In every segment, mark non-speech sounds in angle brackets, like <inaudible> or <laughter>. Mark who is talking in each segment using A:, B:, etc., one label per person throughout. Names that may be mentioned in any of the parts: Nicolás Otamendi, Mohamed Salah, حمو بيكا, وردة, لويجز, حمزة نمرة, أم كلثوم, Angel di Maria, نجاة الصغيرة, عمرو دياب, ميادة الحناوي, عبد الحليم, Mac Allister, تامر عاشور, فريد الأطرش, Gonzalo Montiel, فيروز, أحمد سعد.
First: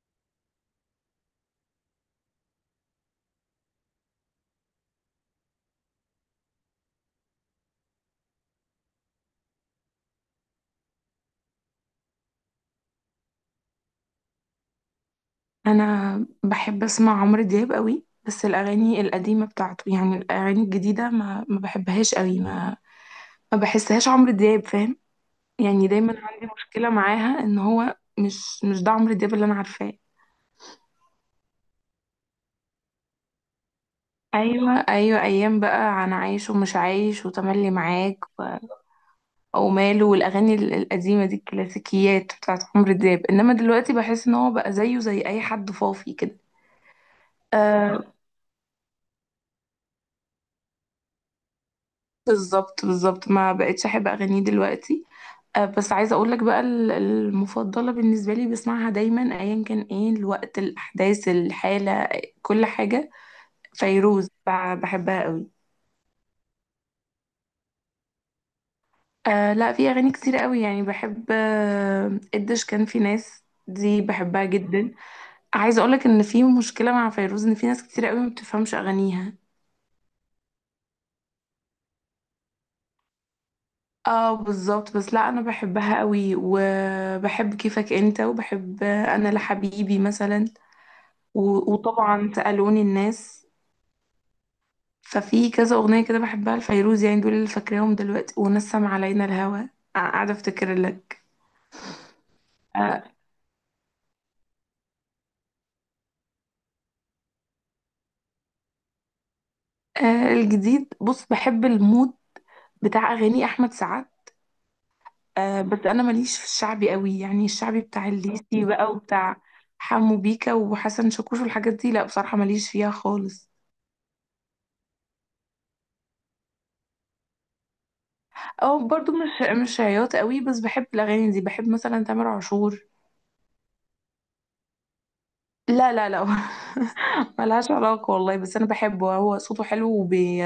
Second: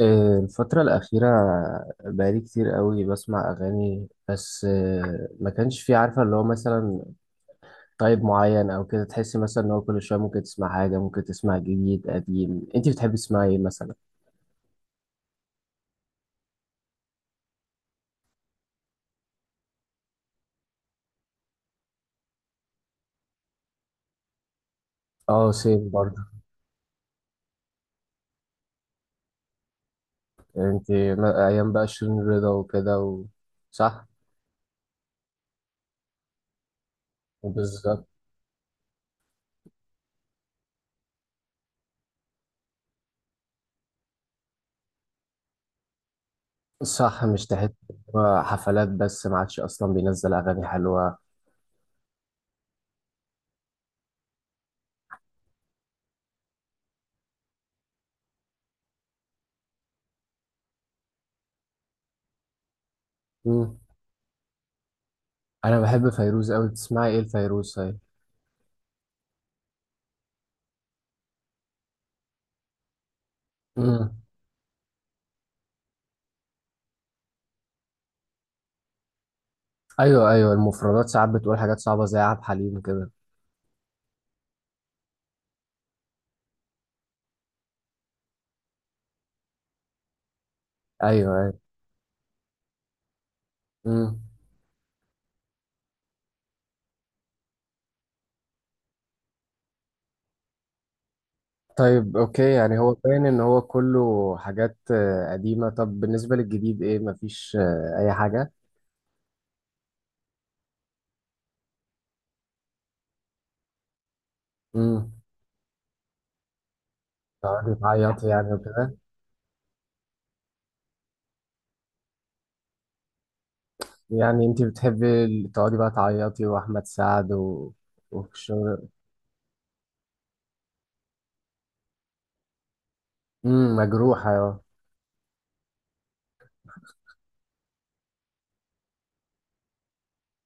A: الفترة الأخيرة بقالي كتير قوي بسمع أغاني، بس ما كانش في، عارفة اللي هو مثلا طيب معين أو كده. تحسي مثلا إن هو كل شوية ممكن تسمع حاجة، ممكن تسمع جديد قديم؟ أنت بتحبي تسمعي إيه مثلا؟
B: انا بحب اسمع عمرو دياب قوي، بس الاغاني القديمه بتاعته. يعني الاغاني الجديده ما بحبهاش قوي، ما بحسهاش عمرو دياب، فاهم؟
A: أه، سيم
B: يعني دايما
A: برضه.
B: عندي مشكله معاها ان هو مش ده عمرو دياب اللي انا عارفاه.
A: أنت أيام بقى شيرين رضا وكده. صح؟
B: ايوه ايوه، ايام بقى انا عايش ومش عايش وتملي
A: بالظبط.
B: معاك، وماله. والاغاني القديمه دي الكلاسيكيات بتاعت عمرو دياب، انما دلوقتي بحس ان هو بقى زيه زي اي حد فاضي كده.
A: صح، مش تحس إن
B: آه،
A: هو حفلات بس، ما عادش أصلا بينزل أغاني حلوة؟
B: بالظبط بالظبط، ما بقتش احب اغانيه دلوقتي. بس عايزة أقولك بقى المفضلة بالنسبة لي، بسمعها دايما أيا كان إيه الوقت، الأحداث، الحالة، كل حاجة.
A: مم.
B: فيروز، بحبها قوي.
A: أنا بحب فيروز أوي، تسمعي إيه لفيروز؟
B: آه لا، في أغاني كتير قوي يعني بحب. قديش كان في ناس دي
A: طيب؟
B: بحبها جدا. عايزة أقولك إن في مشكلة مع فيروز، إن في ناس كتير قوي ما بتفهمش أغانيها.
A: ايوه ايوه، المفردات ساعات بتقول حاجات صعبه زي عبد الحليم كده.
B: اه بالظبط، بس لا انا بحبها قوي، وبحب كيفك انت، وبحب، انا لحبيبي مثلا.
A: ايوه ايوه.
B: وطبعا سألوني الناس.
A: امم.
B: ففي كذا اغنيه كده بحبها لفيروز، يعني دول اللي فاكراهم دلوقتي: ونسم علينا الهوى. قاعده افتكر لك.
A: طيب اوكي، يعني هو
B: آه
A: باين ان هو كله حاجات قديمه. طب بالنسبه للجديد ايه؟ مفيش اي حاجه؟
B: الجديد، بص، بحب المود بتاع اغاني احمد سعد.
A: امم
B: بس انا ماليش في الشعبي قوي، يعني
A: تقعدي
B: الشعبي بتاع
A: تعيطي يعني
B: الليسي بقى،
A: وكده.
B: وبتاع حمو بيكا وحسن شاكوش والحاجات دي، لا بصراحه ماليش فيها خالص.
A: يعني انت بتحبي تقعدي بقى تعيطي واحمد سعد
B: او
A: وشغل.
B: برضو مش عياط قوي، بس بحب الاغاني دي، بحب مثلا تامر عاشور.
A: مجروحه اه.
B: لا لا لا <laughs> ملهاش علاقة والله، بس أنا بحبه، هو صوته حلو، وبي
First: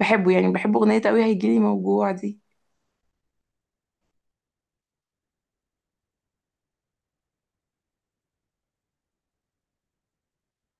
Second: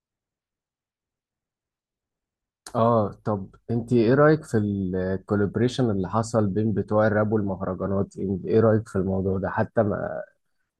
B: بحبه. يعني بحب أغنية أوي، هيجيلي موجوع دي.
A: اه، طب انت ايه رايك في الكولابريشن اللي حصل بين بتوع الراب والمهرجانات؟ ايه رايك في الموضوع ده حتى؟ ما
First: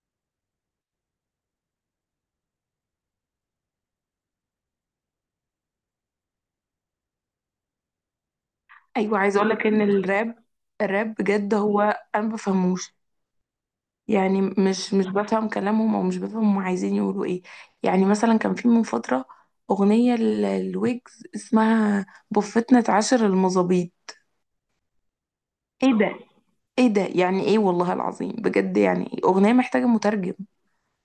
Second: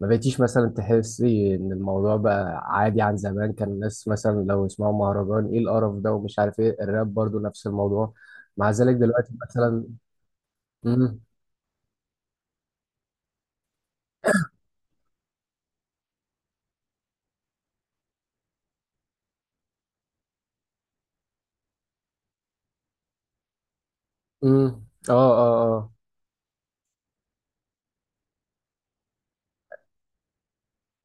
A: بقيتيش مثلا تحسي ان الموضوع بقى عادي عن زمان؟ كان الناس مثلا لو يسمعوا مهرجان: ايه القرف ده؟ ومش عارف ايه. الراب برضو نفس الموضوع مع ذلك
B: أيوة،
A: دلوقتي
B: عايزة أقولك إن
A: مثلا.
B: الراب
A: امم.
B: بجد هو، أنا ما بفهموش. يعني مش بفهم كلامهم، أو مش بفهم هم عايزين يقولوا إيه. يعني مثلا كان في من فترة أغنية لويجز اسمها بفتنا عشر المظابيط.
A: امم. اه. اه. اه.
B: إيه ده، إيه ده، يعني إيه والله العظيم؟ بجد يعني إيه؟ أغنية محتاجة مترجم.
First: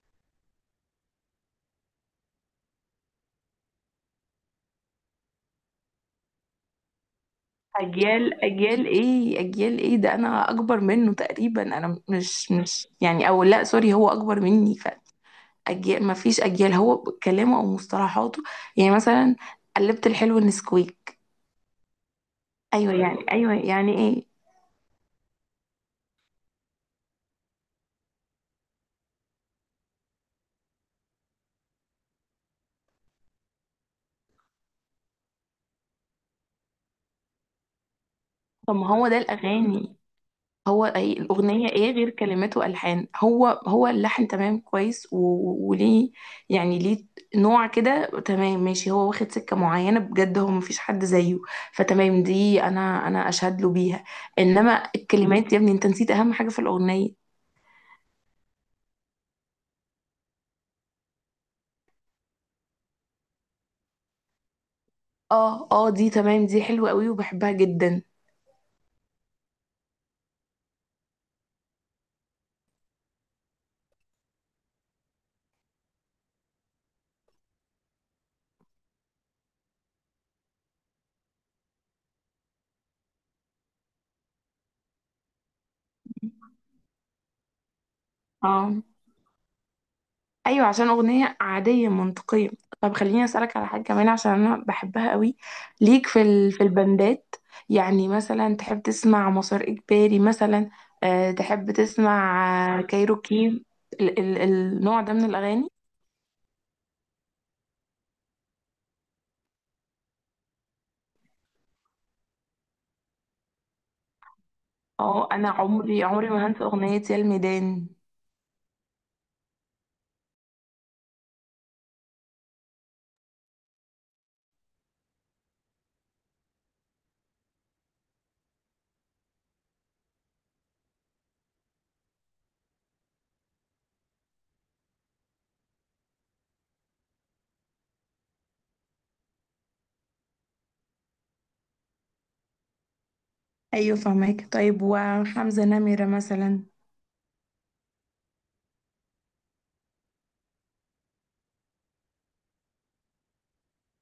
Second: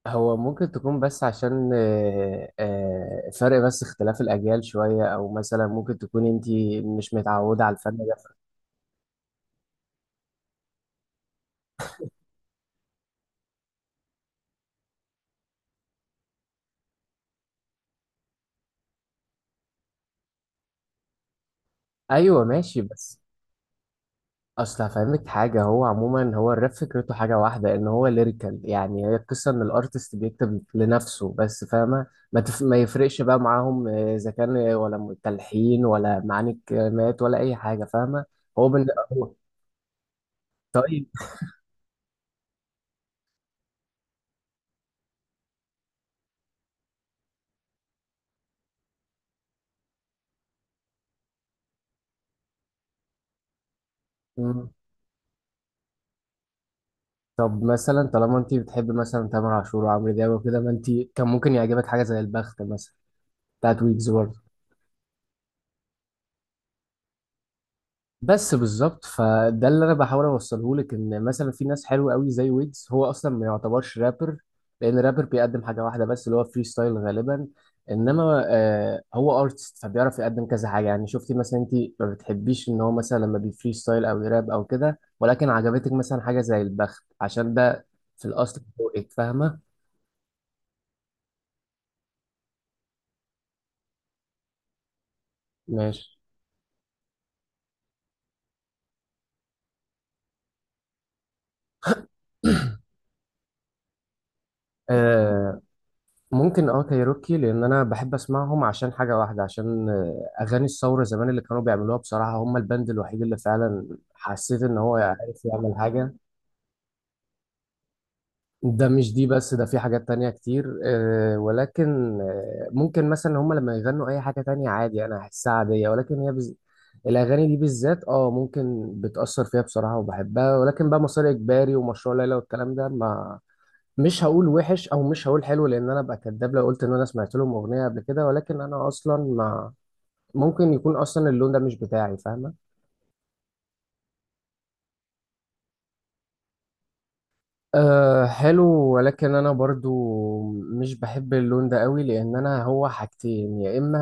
A: هو ممكن تكون، بس عشان فرق، بس اختلاف الاجيال شوية، او مثلا ممكن تكون انتي مش متعودة على الفن ده.
B: اجيال، اجيال ايه، اجيال ايه ده، انا اكبر منه تقريبا. انا مش يعني، او لا سوري هو اكبر مني. فاجيال، ما فيش اجيال، هو كلامه او مصطلحاته. يعني مثلا: قلبت الحلو نسكويك،
A: ايوه ماشي
B: ايوه
A: بس،
B: يعني، ايوه يعني ايه.
A: اصل هفهمك حاجه، هو عموما، هو الراب فكرته حاجه واحده، ان هو ليريكال، يعني هي القصه ان الارتست بيكتب لنفسه بس، فاهمه؟ ما يفرقش بقى معاهم، اذا كان ولا تلحين ولا معاني الكلمات ولا اي حاجه، فاهمه؟ هو
B: طب
A: بن...
B: ما هو ده
A: هو
B: الاغاني. هو،
A: طيب.
B: أي الأغنية إيه غير كلمات وألحان؟ هو اللحن تمام كويس، وليه؟ يعني ليه؟ نوع كده تمام، ماشي، هو واخد سكة معينة بجد، هو مفيش حد زيه، فتمام دي أنا أشهد له بيها.
A: مم.
B: إنما الكلمات يا ابني، أنت نسيت أهم حاجة في الأغنية.
A: طب مثلا، طالما انت بتحب مثلا تامر عاشور وعمرو دياب وكده، ما انت كان ممكن يعجبك حاجه زي البخت مثلا بتاعت ويجز.
B: آه آه، دي تمام، دي حلوة قوي وبحبها جدا.
A: بس بالظبط، فده اللي انا بحاول اوصله لك، ان مثلا في ناس حلوه قوي زي ويجز، هو اصلا ما يعتبرش رابر. لان رابر بيقدم حاجه واحده بس، اللي هو فري ستايل غالبا. انما هو ارتست، فبيعرف يقدم كذا حاجه. يعني شفتي مثلا انت ما بتحبيش ان هو مثلا لما بيفري ستايل او يراب او كده، ولكن عجبتك مثلا حاجه زي البخت، عشان ده في الاصل
B: آه
A: ذوقك، فاهمه؟
B: ايوه، عشان اغنيه عاديه منطقيه. طب خليني اسالك على حاجه كمان، عشان انا بحبها قوي. ليك
A: ماشي.
B: في في البندات، يعني مثلا تحب تسمع مسار اجباري مثلا؟ أه، تحب تسمع كايروكي،
A: <clears throat>
B: النوع ده من
A: آه،
B: الاغاني؟
A: ممكن كايروكي، لان انا بحب اسمعهم عشان حاجه واحده، عشان اغاني الثوره زمان اللي كانوا بيعملوها، بصراحه هم البند الوحيد اللي فعلا حسيت ان هو
B: اه،
A: عارف
B: انا
A: يعمل
B: عمري
A: حاجه.
B: عمري ما هنسى اغنيه يا الميدان.
A: ده مش دي بس، ده في حاجات تانية كتير، ولكن ممكن مثلا هم لما يغنوا اي حاجه تانية عادي، انا احسها عاديه. ولكن الاغاني دي بالذات اه ممكن بتاثر فيها بصراحه وبحبها. ولكن بقى مسار اجباري ومشروع ليلى والكلام ده، ما مش هقول وحش او مش هقول حلو، لان انا ابقى كداب لو قلت ان انا سمعت لهم اغنيه قبل كده. ولكن انا اصلا ما ممكن يكون اصلا اللون ده مش بتاعي، فاهمه؟
B: ايوه فهمك. طيب، وحمزة نمرة مثلا؟
A: أه، حلو. ولكن انا برضو مش بحب اللون ده قوي، لان انا هو حاجتين: يا اما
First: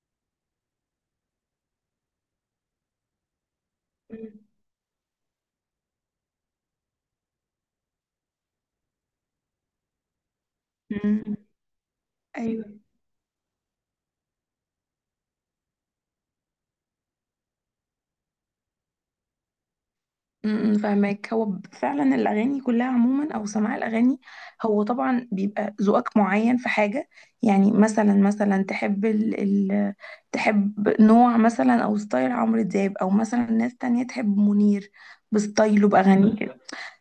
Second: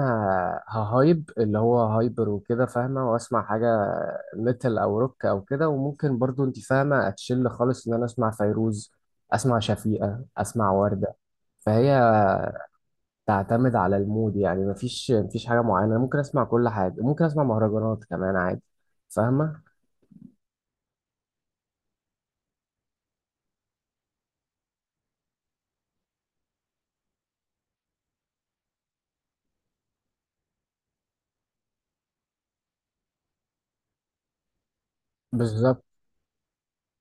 A: اللي هو هايبر وكده، فاهمه، واسمع حاجه
B: مم.
A: ميتال او روك او كده، وممكن برضو انت فاهمه اتشل خالص ان انا اسمع فيروز، اسمع شفيقه، اسمع ورده.
B: مم.
A: فهي
B: ايوه.
A: تعتمد على المود، يعني مفيش مفيش حاجة معينة. ممكن أسمع كل حاجة، ممكن أسمع مهرجانات كمان عادي، فاهمة؟
B: فاهمك، هو فعلا الاغاني كلها عموما، او سماع الاغاني، هو طبعا بيبقى ذوقك معين في حاجه. يعني مثلا تحب ال ال تحب نوع مثلا، او ستايل عمرو دياب، او مثلا ناس تانية تحب منير
A: بالظبط.
B: بستايله باغانيه.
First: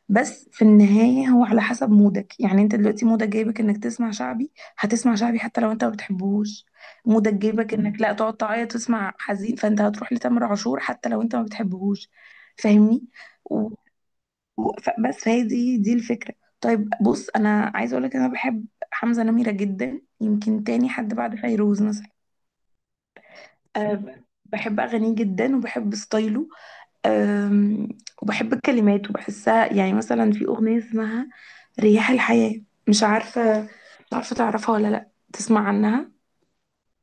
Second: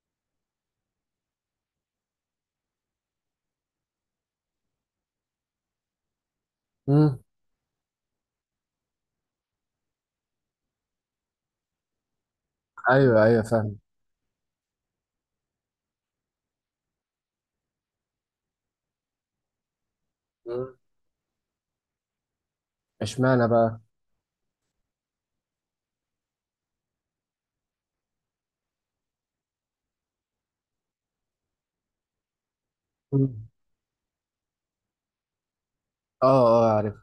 B: بس في النهاية هو على حسب مودك، يعني انت دلوقتي مودك جايبك انك تسمع شعبي، هتسمع شعبي حتى لو انت ما بتحبوش.
A: مم.
B: مودك جايبك انك لا تقعد تعيط تسمع حزين، فانت هتروح لتامر عاشور حتى لو انت ما بتحبهوش، فاهمني؟
A: أيوه أيوه
B: و...
A: فاهم.
B: بس فهي دي الفكرة. طيب بص، انا عايزة اقولك انا بحب حمزة نمرة جدا، يمكن
A: مم.
B: تاني حد بعد فيروز مثلا.
A: اشمعنى بقى؟
B: أه بحب اغانيه جدا وبحب ستايله. أم، وبحب الكلمات وبحسها، يعني مثلا في أغنية اسمها رياح الحياة. مش
A: مم.
B: عارفة مش عارفة تعرفها ولا لأ، تسمع عنها؟
A: اه اه عارف.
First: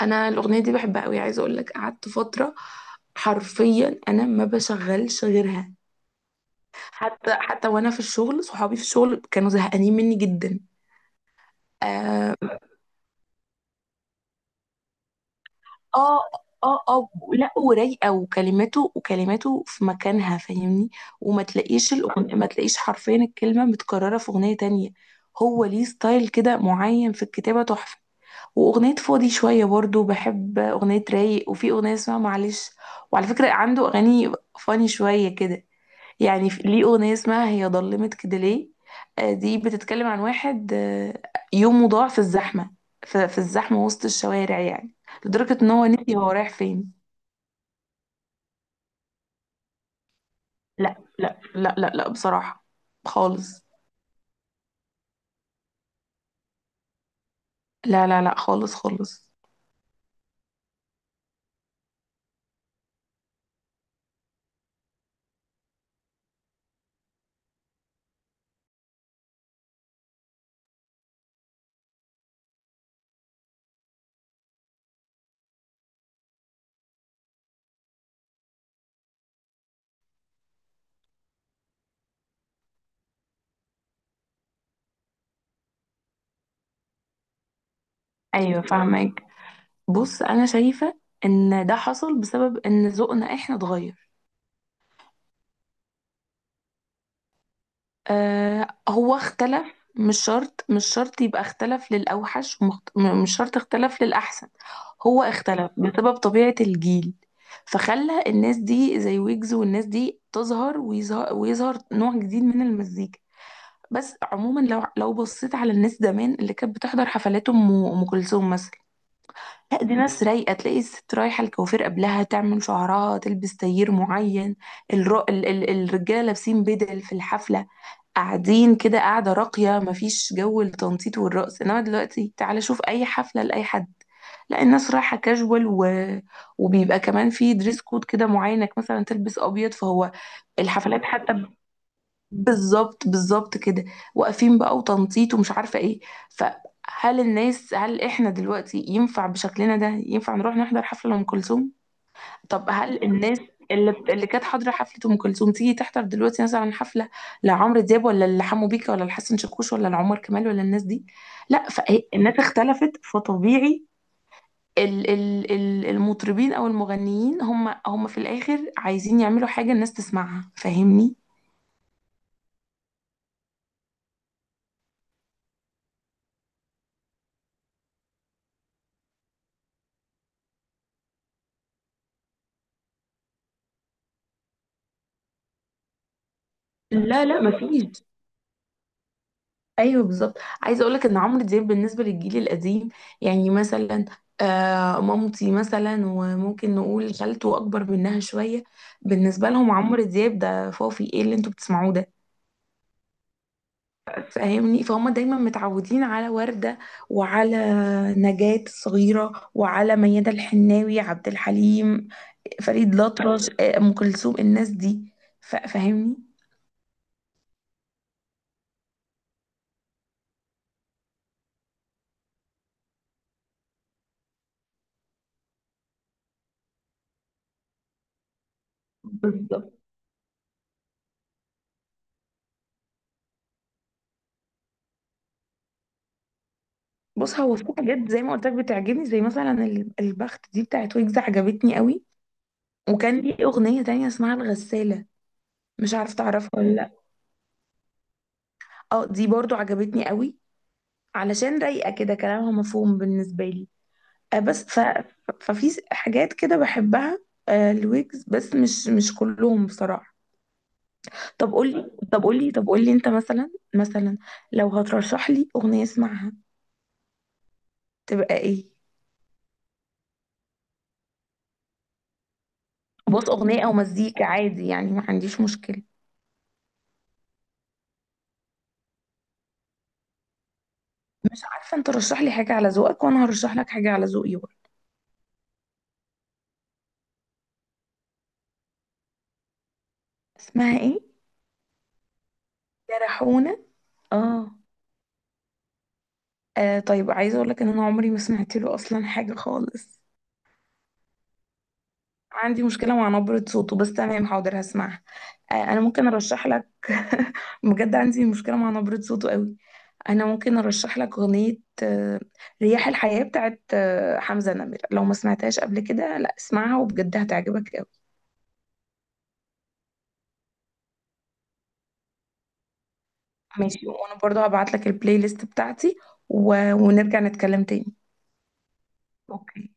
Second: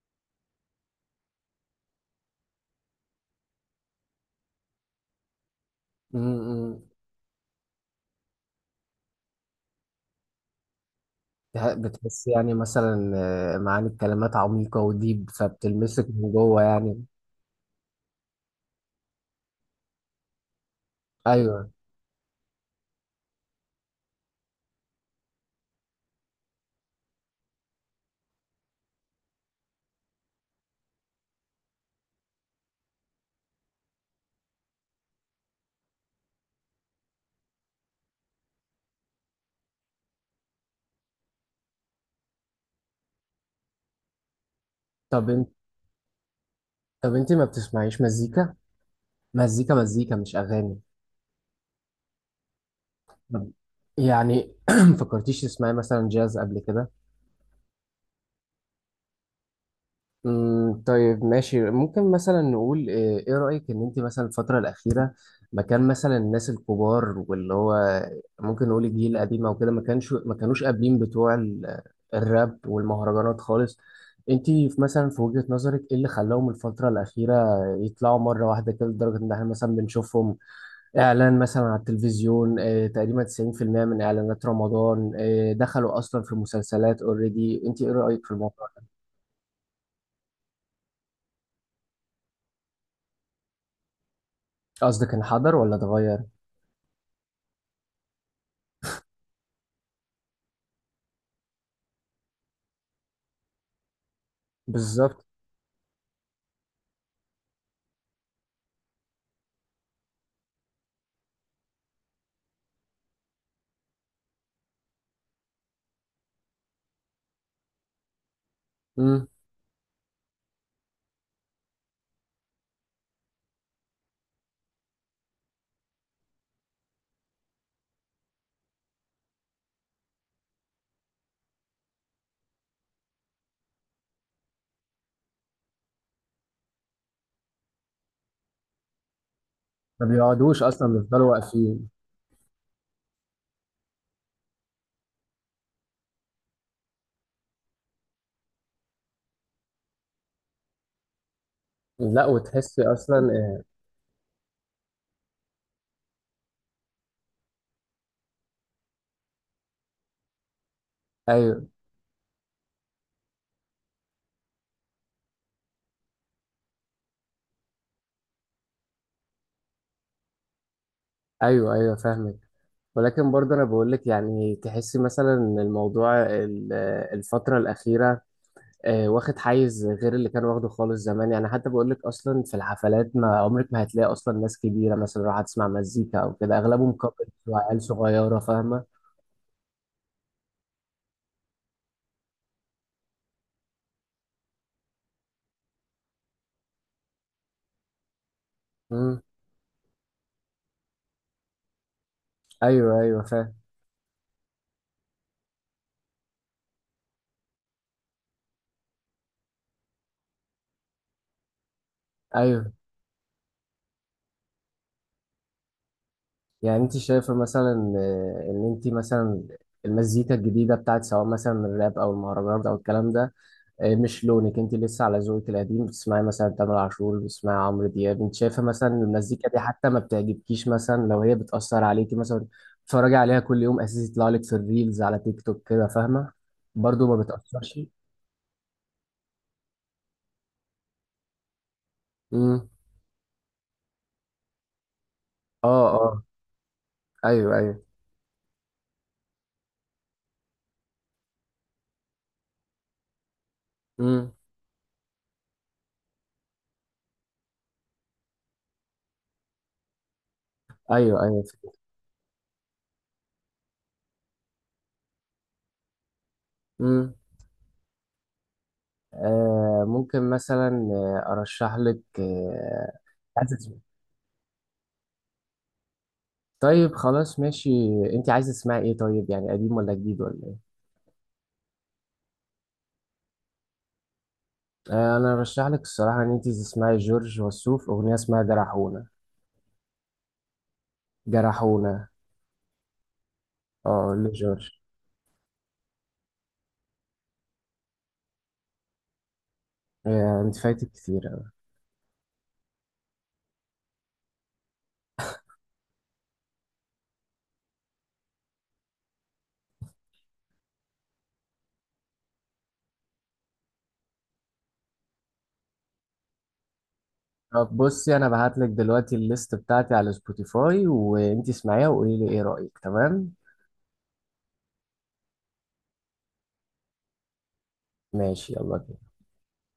B: أنا الأغنية دي بحبها أوي، عايزة أقول لك قعدت فترة حرفيا أنا ما بشغلش غيرها.
A: مم، مم.
B: حتى وأنا في الشغل، صحابي في الشغل كانوا زهقانين مني جدا.
A: بتحس
B: آه،
A: يعني مثلا معاني الكلمات عميقة وديب، فبتلمسك
B: اه
A: من جوه
B: اه
A: يعني.
B: اه، لا ورايقه، وكلماته في مكانها، فاهمني؟ وما
A: أيوه.
B: تلاقيش ما تلاقيش حرفيا الكلمه متكرره في اغنيه تانية. هو ليه ستايل كده معين في الكتابه تحفه. واغنيه فاضي شويه برضو، بحب اغنيه رايق، وفي اغنيه اسمها معلش. وعلى فكره عنده اغاني فاني شويه كده، يعني ليه أغنية اسمها هي ضلمت كده ليه. دي بتتكلم عن واحد يومه ضاع في الزحمة، في الزحمة وسط الشوارع يعني،
A: طب أنت،
B: لدرجة ان هو نسي هو رايح فين.
A: ما بتسمعيش مزيكا؟ مزيكا مزيكا مش أغاني.
B: لا لا لا لا لا، بصراحة
A: طب
B: خالص.
A: يعني، <clears throat> فكرتيش تسمعي مثلا جاز قبل كده؟
B: لا لا لا، خالص خالص.
A: طيب ماشي. ممكن مثلا نقول ايه، إيه رأيك ان انت مثلا الفترة الأخيرة، مكان مثلا الناس الكبار، واللي هو ممكن نقول الجيل القديم او كده، ما كانوش قابلين بتوع الراب والمهرجانات خالص؟ انت في مثلا، في وجهة نظرك ايه اللي خلاهم الفترة الأخيرة يطلعوا مرة واحدة كده، لدرجة ان احنا مثلا بنشوفهم اعلان مثلا على التلفزيون؟ إيه تقريبا 90% من اعلانات رمضان إيه، دخلوا اصلا في مسلسلات اوريدي. انت ايه رأيك في
B: ايوه
A: الموضوع؟
B: فاهمك. بص انا شايفة ان ده حصل بسبب ان ذوقنا احنا اتغير.
A: قصدك انحدر ولا اتغير؟
B: آه هو اختلف، مش شرط يبقى اختلف للأوحش، مش شرط اختلف للأحسن. هو
A: بالظبط.
B: اختلف بسبب طبيعة الجيل، فخلى الناس دي زي ويجز والناس دي تظهر، ويظهر نوع جديد من المزيكا. بس عموما لو بصيت على الناس زمان اللي كانت بتحضر حفلات أم كلثوم مثلا،
A: امم.
B: لا دي ناس رايقة، تلاقي الست رايحة الكوافير قبلها تعمل شعرها، تلبس تايير معين، الرجالة لابسين بدل في الحفلة، قاعدين كده، قاعدة راقية، مفيش جو التنطيط والرقص. انما دلوقتي تعالى شوف اي حفلة لأي حد، لا الناس رايحة كاجوال، وبيبقى كمان في دريس كود كده معين انك مثلا تلبس ابيض.
A: ما
B: فهو
A: بيقعدوش اصلا،
B: الحفلات
A: بيفضلوا
B: حتى
A: واقفين.
B: بالظبط بالظبط كده، واقفين بقى وتنطيط ومش عارفة ايه. فهل الناس هل احنا دلوقتي ينفع بشكلنا ده ينفع نروح نحضر حفلة لأم كلثوم؟
A: لا،
B: طب
A: وتحسي
B: هل
A: اصلا
B: الناس
A: آه،
B: اللي كانت حاضره حفله ام كلثوم تيجي تحضر دلوقتي مثلا حفله لعمرو دياب، ولا لحمو بيكا، ولا لحسن شاكوش، ولا لعمر كمال، ولا الناس دي؟
A: ايوه
B: لا، فالناس اختلفت، فطبيعي المطربين او المغنيين هم في الاخر عايزين يعملوا حاجه الناس تسمعها، فاهمني؟
A: ايوه. ايوه فاهمك. ولكن برضه انا بقول لك، يعني تحسي مثلا إن الموضوع الفتره الاخيره واخد حيز غير اللي كان واخده خالص زمان؟ يعني حتى بقول لك اصلا في الحفلات ما عمرك ما هتلاقي اصلا ناس كبيره مثلا راح تسمع مزيكا او كده، اغلبهم
B: لا
A: كابلز
B: لا
A: وعيال
B: مفيش.
A: صغيره، فاهمه؟
B: ايوه بالظبط، عايزه اقولك ان عمرو دياب بالنسبه للجيل القديم، يعني مثلا مامتي مثلا، وممكن نقول خالته اكبر منها شويه،
A: امم.
B: بالنسبه لهم عمرو دياب ده فوفي ايه اللي انتوا بتسمعوه ده،
A: ايوه ايوه فاهم.
B: فاهمني؟ فهم دايما متعودين على ورده، وعلى نجاة الصغيره، وعلى ميادة الحناوي، عبد الحليم،
A: ايوه.
B: فريد الأطرش، ام كلثوم، الناس دي، فاهمني.
A: يعني انت شايفة مثلا ان انت مثلا المزيكا الجديدة بتاعت سواء مثلا الراب او المهرجانات او الكلام ده، مش لونك. انت لسه على ذوقك القديم، بتسمعي مثلا تامر عاشور، بتسمعي عمرو دياب. انت شايفة مثلا إن المزيكا دي
B: بالظبط.
A: حتى ما بتعجبكيش مثلا؟ لو هي بتأثر عليكي مثلا بتتفرجي عليها كل يوم اساسي، يطلع لك في الريلز على تيك توك كده، فاهمة، برضو ما
B: بص هو في
A: بتأثرش؟
B: حاجات زي ما قلت لك بتعجبني، زي مثلا البخت دي بتاعت ويجز عجبتني قوي.
A: امم.
B: وكان ليه أغنية تانية اسمها الغسالة،
A: اه
B: مش عارفة
A: اه.
B: تعرفها ولا لأ.
A: ايوه ايوه.
B: اه دي برضو عجبتني قوي، علشان رايقة كده، كلامها مفهوم بالنسبة لي.
A: امم.
B: آه بس حاجات كده بحبها. آه الويجز بس مش كلهم بصراحة.
A: ايوه ايوه.
B: طب قولي، انت مثلا لو هترشح لي أغنية اسمعها
A: امم.
B: تبقى ايه؟
A: ممكن مثلا ارشح لك
B: بص
A: عايز
B: أغنية أو
A: اسمع.
B: مزيكا عادي يعني، ما عنديش مشكلة.
A: طيب خلاص ماشي. انت عايزه تسمعي ايه، طيب يعني قديم ولا جديد ولا ايه؟
B: مش عارفة، انت رشح لي حاجة على ذوقك وانا هرشح لك حاجة على ذوقي برضه.
A: انا ارشح لك الصراحه ان انت تسمعي جورج وسوف اغنيه اسمها جرحونا.
B: اسمها ايه؟
A: جرحونا.
B: جرحونة.
A: اه
B: اه.
A: لجورج.
B: آه طيب، عايزة اقول لك ان انا عمري ما سمعت له اصلا حاجة خالص.
A: انت فايتك كتير أوي.
B: عندي مشكلة مع نبرة صوته، بس تمام حاضر هسمعها. آه انا ممكن ارشح لك <laughs> بجد عندي مشكلة مع نبرة صوته قوي. انا ممكن ارشح لك اغنية، آه، رياح الحياة بتاعت حمزة نمرة، لو ما سمعتهاش قبل كده لا اسمعها وبجد
A: طب
B: هتعجبك قوي.
A: بصي، انا بعت لك دلوقتي الليست بتاعتي على سبوتيفاي، وانت اسمعيها وقولي لي ايه رايك. تمام
B: ماشي، وانا برضو هبعت لك البلاي ليست بتاعتي ونرجع نتكلم تاني.
A: ماشي يلا بينا.
B: اوكي.